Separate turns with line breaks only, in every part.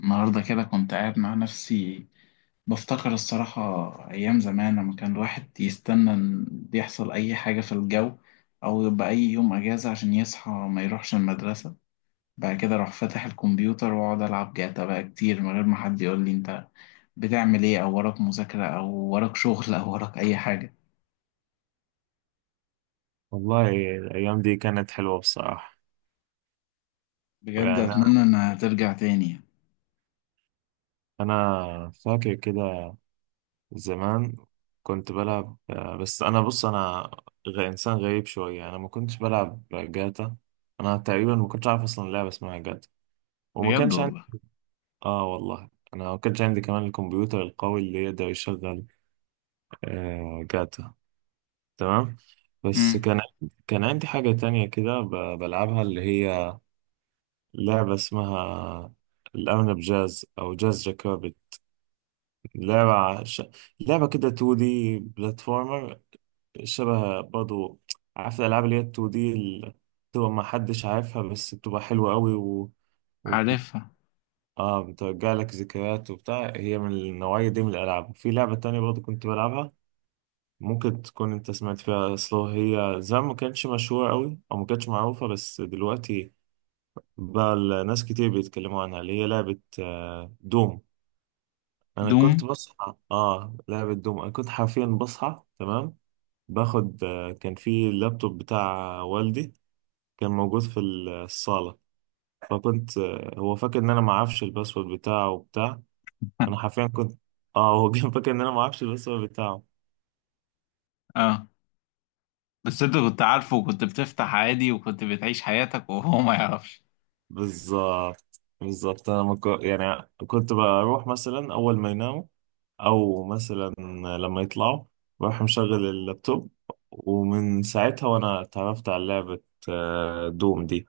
النهاردة كده كنت قاعد مع نفسي بفتكر الصراحة أيام زمان لما كان الواحد يستنى إن يحصل أي حاجة في الجو، أو يبقى أي يوم أجازة عشان يصحى ما يروحش المدرسة. بعد كده أروح فاتح الكمبيوتر وأقعد ألعب جاتا بقى كتير من غير ما حد يقول لي أنت بتعمل إيه، أو وراك مذاكرة أو وراك شغل أو وراك أي حاجة.
والله، الأيام دي كانت حلوة بصراحة.
بجد
يعني
أتمنى إنها ترجع تاني يعني.
أنا فاكر كده زمان كنت بلعب بس أنا بص أنا إنسان غريب شوية. أنا ما كنتش بلعب جاتا. أنا تقريبا ما كنتش عارف أصلا لعبة اسمها جاتا وما
بجد
كانش عندي.
والله.
آه والله، أنا ما كانش عندي كمان الكمبيوتر القوي اللي يقدر يشغل جاتا. تمام، بس
امم
كان كان عندي حاجة تانية كده بلعبها، اللي هي لعبة اسمها الأرنب جاز أو جاز جاكوبيت. لعبة لعبة كده 2D، بلاتفورمر، شبه برضو. عارف الألعاب اللي هي 2D اللي بتبقى ما حدش عارفها بس بتبقى حلوة قوي وبت...
عارفها.
آه، بترجع لك ذكريات وبتاع. هي من النوعية دي من الألعاب. في لعبة تانية برضو كنت بلعبها، ممكن تكون أنت سمعت فيها سلو، هي زمان ما كانتش مشهورة قوي أو ما كانتش معروفة بس دلوقتي بقى الناس كتير بيتكلموا عنها، اللي هي لعبة دوم. انا كنت
دوم.
بصحى، اه لعبة دوم انا كنت حرفيا بصحى تمام باخد. كان في اللابتوب بتاع والدي، كان موجود في الصالة. فكنت هو فاكر ان انا ما اعرفش الباسورد بتاعه وبتاع. انا حرفيا كنت، اه هو كان فاكر ان انا ما اعرفش الباسورد بتاعه.
آه، بس انت كنت عارفه وكنت بتفتح عادي وكنت بتعيش حياتك وهو ما يعرفش.
بالظبط بالظبط، انا ما كو- يعني كنت بروح مثلا اول ما يناموا او مثلا لما يطلعوا بروح مشغل اللابتوب. ومن ساعتها وانا اتعرفت على لعبة دوم دي.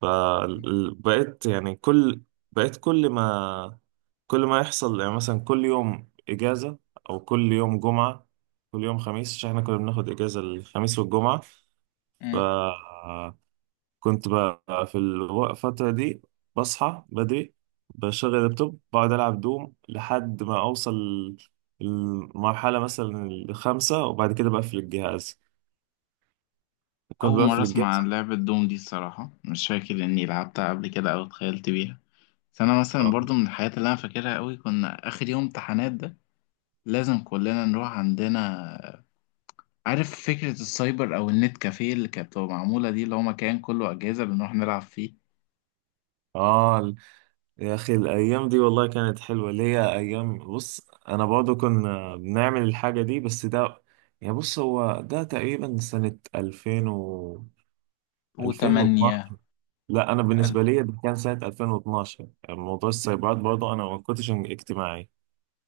فبقيت يعني كل، بقيت كل ما كل ما يحصل يعني مثلا كل يوم إجازة أو كل يوم جمعة كل يوم خميس، عشان احنا كنا بناخد إجازة الخميس والجمعة.
مم.
فكنت بقى في الفترة دي بصحى بدري، بشغل اللابتوب، بقعد ألعب دوم لحد ما أوصل المرحلة مثلا الخامسة وبعد كده بقفل الجهاز. كنت
اول مره
بقفل
اسمع
الجهاز
عن لعبه دوم دي الصراحه، مش فاكر اني لعبتها قبل كده او اتخيلت بيها. بس انا مثلا
اه
برضو من الحاجات اللي انا فاكرها قوي، كنا اخر يوم امتحانات ده لازم كلنا نروح عندنا. عارف فكره السايبر او النت كافيه اللي كانت بتبقى معموله دي، اللي هو مكان كله اجهزه بنروح نلعب فيه.
آه. يا أخي الأيام دي والله كانت حلوة، اللي هي أيام بص أنا برضه كنا بنعمل الحاجة دي، بس ده يعني بص هو ده تقريبا سنة 2000 و
وتمانية.
2012. لا أنا
الف.
بالنسبة لي ده كان سنة 2012. موضوع السايبرات برضه أنا ما كنتش اجتماعي.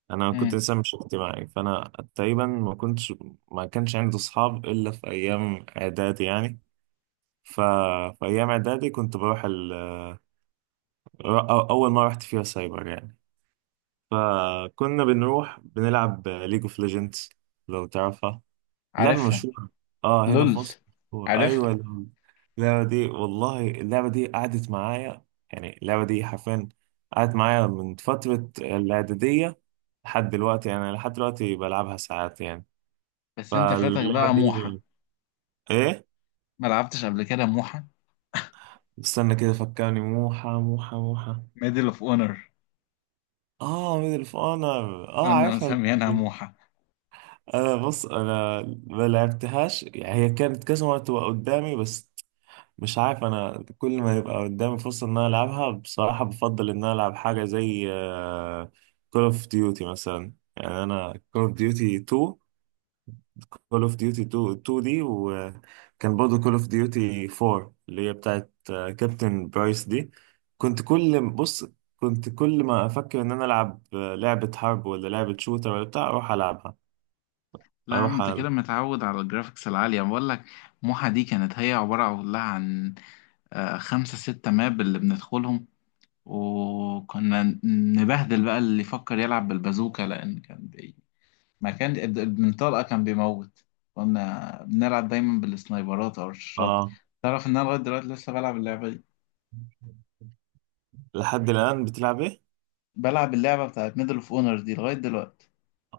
أنا كنت
مم.
إنسان مش اجتماعي، فأنا تقريبا ما كنتش ما كانش عندي أصحاب إلا في أيام إعدادي يعني. ف... في أيام إعدادي كنت بروح أول مرة رحت فيها سايبر يعني، فكنا بنروح بنلعب ليج اوف ليجندز، لو تعرفها. لعبة
عارفها.
مشهورة اه هنا في
لول.
مصر. مشهورة.
عارفها.
ايوه، اللعبة دي والله اللعبة دي قعدت معايا، يعني اللعبة دي حرفيا قعدت معايا من فترة الإعدادية لحد دلوقتي، يعني لحد دلوقتي بلعبها ساعات يعني.
بس انت فاتك
فاللعبة
بقى موحة،
دي، ايه،
ما لعبتش قبل كده موحة.
استنى كده فكرني، موحى موحى موحى،
ميدل اوف اونر،
اه ميدل اوف اونر، اه
كنا
عارفها اللعبة
مسميينها
دي.
موحة.
انا بص انا ما لعبتهاش يعني، هي كانت كذا مرة تبقى قدامي بس مش عارف، انا كل ما يبقى قدامي فرصة ان انا العبها بصراحة بفضل ان انا العب حاجة زي كول اوف ديوتي مثلا. يعني انا كول اوف ديوتي 2، كول اوف ديوتي 2 دي، وكان برضه كول اوف ديوتي 4 اللي هي بتاعت كابتن برايس دي. كنت كل بص، كنت كل ما افكر ان انا العب لعبة حرب ولا لعبة شوتر ولا بتاع اروح العبها
لا يا عم،
اروح
انت
ألعب.
كده متعود على الجرافيكس العالية بقول لك. موحة دي كانت هي عبارة كلها عن خمسة ستة ماب اللي بندخلهم. وكنا نبهدل بقى اللي يفكر يلعب بالبازوكا، لأن كان ما كان البنطلقة كان بيموت. كنا بنلعب دايما بالسنايبرات أو الرشاشات.
آه.
تعرف إن أنا لغاية دلوقتي لسه بلعب اللعبة دي.
لحد الآن بتلعب إيه؟
بلعب اللعبة بتاعت ميدل اوف اونر دي لغاية دلوقتي.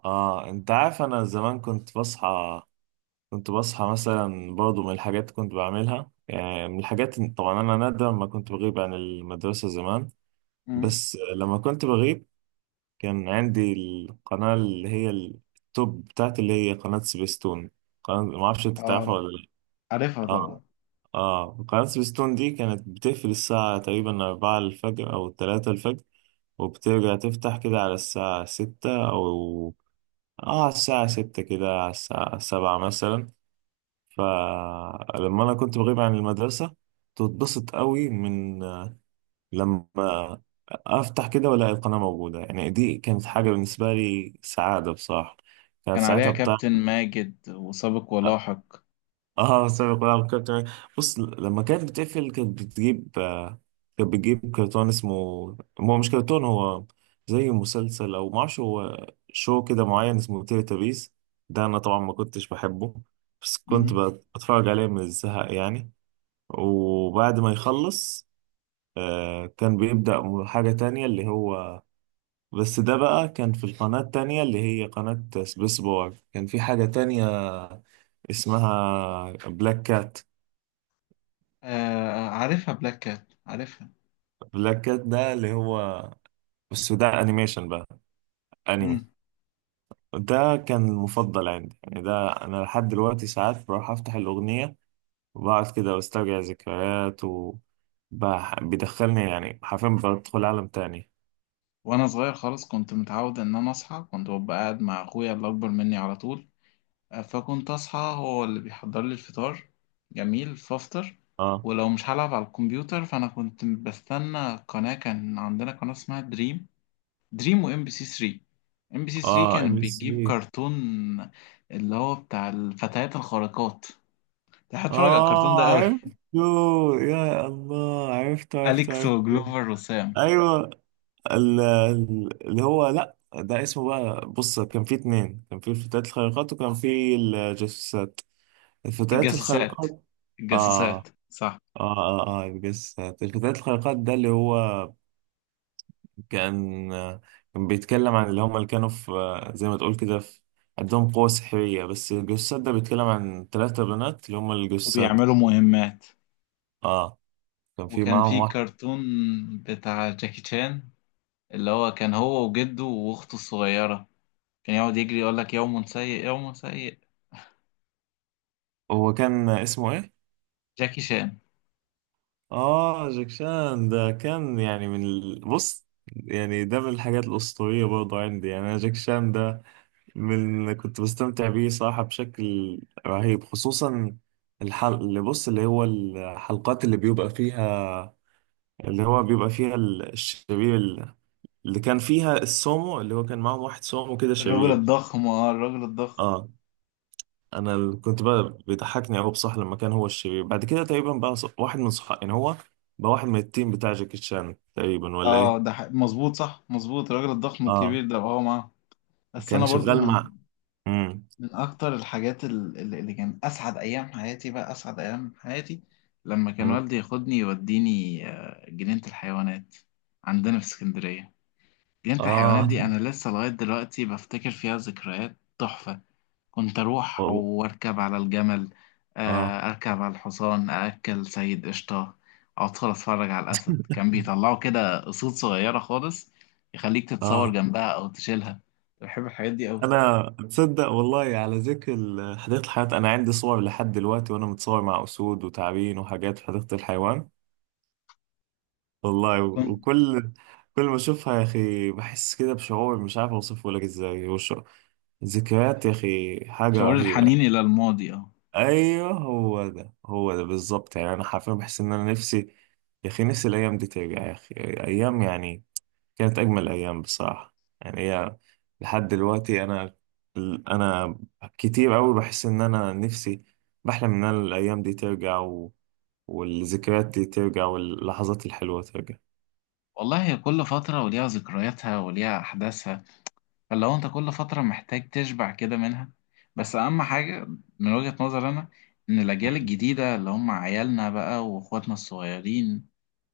آه أنت عارف أنا زمان كنت بصحى، كنت بصحى مثلا برضه من الحاجات كنت بعملها، يعني من الحاجات طبعا أنا نادرا ما كنت بغيب عن المدرسة زمان،
مم.
بس لما كنت بغيب كان عندي القناة اللي هي التوب بتاعتي اللي هي قناة سبيستون. قناة ما أعرفش أنت تعرفها
اه
ولا لأ.
عارفها
آه،
طبعا.
آه قناة سبيستون دي كانت بتقفل الساعة تقريبا أربعة الفجر أو تلاتة الفجر، وبترجع تفتح كده على الساعة ستة أو، اه على الساعة ستة كده على الساعة سبعة مثلا. فلما أنا كنت بغيب عن المدرسة تتبسط قوي من لما أفتح كده وألاقي القناة موجودة، يعني دي كانت حاجة بالنسبة لي سعادة بصراحة. كانت
كان عليها
ساعتها بتاع،
كابتن ماجد وسابق ولاحق.
اه سابق ولعب كابتن. بص لما كانت بتقفل كانت بتجيب كانت بتجيب كرتون اسمه، هو مش كرتون هو زي مسلسل او ما اعرفش هو شو كده معين اسمه تيلي. ده انا طبعا ما كنتش بحبه بس كنت
مم.
بتفرج عليه من الزهق يعني. وبعد ما يخلص كان بيبدأ حاجة تانية اللي هو، بس ده بقى كان في القناة التانية اللي هي قناة سبيس بار، كان في حاجة تانية اسمها بلاك كات.
آه عارفها، بلاك كات عارفها.
بلاك كات ده اللي هو، بس ده انيميشن بقى، انمي.
مم.
ده كان المفضل عندي، يعني ده انا لحد دلوقتي ساعات بروح افتح الاغنيه وبقعد كده واسترجع ذكريات و بيدخلني، يعني حرفيا بدخل عالم تاني.
وانا صغير خالص كنت متعود ان انا اصحى، كنت ببقى قاعد مع اخويا اللي اكبر مني على طول. فكنت اصحى هو اللي بيحضر لي الفطار جميل فافطر.
اه،
ولو مش هلعب على الكمبيوتر، فانا كنت بستنى قناة. كان عندنا قناة اسمها دريم. دريم وام بي سي 3. ام بي سي 3
اه ام
كانت بتجيب
سي.
كرتون اللي هو بتاع الفتيات الخارقات. كنت هتفرج على الكرتون
اه
ده قوي.
عرفته، يا الله عرفته عرفته
أليكس
عرفته.
وجلوفر وسام.
ايوه اللي هو، لا ده اسمه بقى، بص كان في اتنين، كان في الفتيات الخارقات وكان في الجاسوسات. الفتيات
الجاسوسات.
الخارقات، آه
الجاسوسات صح.
آه آه آه يعني، بس الفتيات الخارقات ده اللي هو كان كان بيتكلم عن اللي هم اللي كانوا في، زي ما تقول كده في عندهم قوة سحرية، بس الجثات ده بيتكلم عن ثلاثة بنات اللي هم الجثات.
وبيعملوا مهمات.
آه. كان في
وكان
معاهم
في
واحد.
كرتون بتاع جاكي شان، اللي هو كان هو وجده واخته الصغيرة. كان يقعد يجري يقول لك يوم سيء يوم سيء.
هو كان اسمه إيه؟
جاكي شان.
آه جاكشان ده كان يعني من بص يعني ده من الحاجات الأسطورية برضه عندي، يعني أنا جاكشان ده من اللي كنت بستمتع بيه صراحة بشكل رهيب، خصوصا الحل اللي بص اللي هو الحلقات اللي بيبقى فيها اللي هو بيبقى فيها الشرير، اللي كان فيها السومو اللي هو كان معاهم واحد سومو كده
الراجل
شرير.
الضخم، اه الراجل الضخم.
اه، انا كنت بقى بيضحكني قوي بصح لما كان هو الشرير بعد كده تقريبا بقى واحد من صحابي، يعني هو بقى واحد من التيم بتاع جاكي شان تقريبا ولا
اه
ايه.
ده مظبوط، صح مظبوط، الراجل الضخم
اه
الكبير ده هو معاه. بس
كان
انا برضو
شغال
من
مع. امم.
أكتر الحاجات اللي كان أسعد أيام حياتي، بقى أسعد أيام حياتي لما كان والدي ياخدني يوديني جنينة الحيوانات عندنا في اسكندرية. جنينة الحيوانات
اه
دي أنا لسه لغاية دلوقتي بفتكر فيها ذكريات تحفة. كنت أروح
والله.
وأركب على الجمل،
اه.
أركب على الحصان، أأكل سيد قشطة، أدخل أتفرج على الأسد. كان بيطلعوا كده قصود صغيرة خالص يخليك تتصور
اه
جنبها أو تشيلها. بحب الحاجات دي
انا تصدق والله، على ذكر حديقة الحيوان، انا عندي صور لحد دلوقتي وانا متصور مع اسود وتعابين وحاجات في حديقة الحيوان والله،
أوي.
وكل كل ما اشوفها يا اخي بحس كده بشعور مش عارف اوصفه لك ازاي وش. ذكريات يا اخي حاجة
شعور
رهيبة
الحنين
يعني.
إلى الماضي اه.
ايوه هو ده هو ده بالظبط، يعني انا حرفيا بحس ان انا نفسي يا اخي، نفسي الايام دي ترجع يا اخي. ايام يعني كانت أجمل أيام بصراحة. يعني هي لحد دلوقتي أنا أنا كتير أوي بحس إن أنا نفسي، بحلم إن أنا الأيام دي ترجع والذكريات دي ترجع واللحظات الحلوة ترجع.
والله هي كل فترة وليها ذكرياتها وليها أحداثها، فاللي هو أنت كل فترة محتاج تشبع كده منها. بس أهم حاجة من وجهة نظري أنا، إن الأجيال الجديدة اللي هم عيالنا بقى وإخواتنا الصغيرين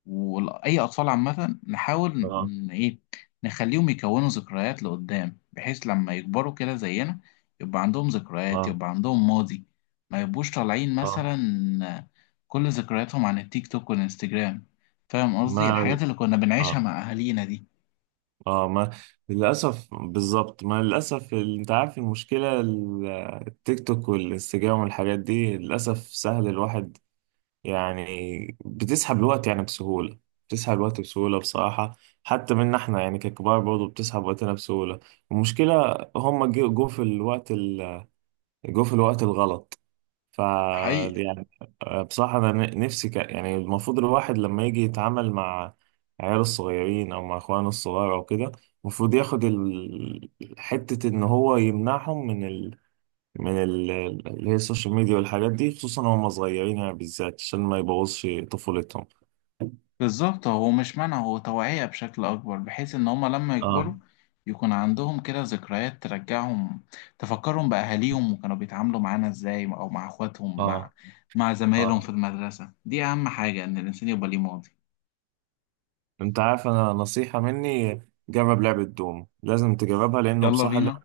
واي اطفال عامه، نحاول
آه.
ان ايه، نخليهم يكونوا ذكريات لقدام، بحيث لما يكبروا كده زينا يبقى عندهم ذكريات،
آه
يبقى عندهم ماضي. ما يبقوش طالعين
آه
مثلا كل ذكرياتهم عن التيك توك والانستجرام. فاهم قصدي،
ما،
الحاجات اللي كنا بنعيشها
آه
مع اهالينا دي.
آه ما للأسف. بالظبط، ما للأسف أنت عارف المشكلة التيك توك والإنستجرام والحاجات دي للأسف سهل الواحد، يعني بتسحب الوقت يعني بسهولة. بتسحب الوقت بسهولة بصراحة، حتى منا احنا يعني ككبار برضه بتسحب وقتنا بسهولة. المشكلة هم جو في الوقت جو في الوقت الغلط. ف،
حقيقي.
يعني بصراحة أنا نفسي يعني المفروض الواحد لما يجي يتعامل مع عياله الصغيرين أو مع إخوانه الصغار أو كده المفروض ياخد حتة إن هو يمنعهم من من اللي هي السوشيال ميديا والحاجات دي، خصوصا وهم صغيرين يعني بالذات عشان ما يبوظش طفولتهم.
بالظبط، هو مش منع، هو توعية بشكل أكبر، بحيث إن هما لما
اه.
يكبروا يكون عندهم كده ذكريات ترجعهم، تفكرهم بأهاليهم وكانوا بيتعاملوا معانا إزاي، أو مع إخواتهم، مع
اه.
زمايلهم
اه
في المدرسة. دي أهم حاجة، إن الإنسان يبقى ليه ماضي.
انت عارف انا نصيحة مني، جرب لعبة دوم لازم تجربها لانه
يلا
بصراحة اللعبة.
بينا،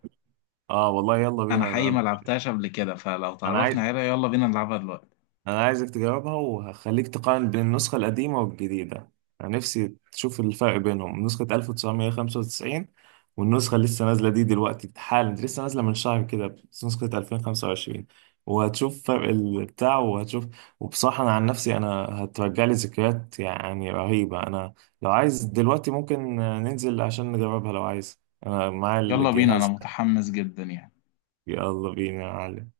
اه والله يلا
أنا
بينا،
حقيقي
انا
ما لعبتهاش قبل كده، فلو
انا
تعرفنا
عايز،
عليها يلا بينا نلعبها دلوقتي.
انا عايزك تجربها وهخليك تقارن بين النسخة القديمة والجديدة. انا نفسي تشوف الفرق بينهم، نسخة 1995 والنسخة اللي لسه نازلة دي دلوقتي حالا، دي لسه نازلة من شهر كده، نسخة 2025. وهتشوف فرق البتاع وهتشوف، وبصراحة أنا عن نفسي أنا هترجع لي ذكريات يعني رهيبة. أنا لو عايز دلوقتي ممكن ننزل عشان نجربها لو عايز، أنا معايا
يلا بينا، أنا
الجهاز ده.
متحمس جدا يعني.
يلا بينا يا معلم.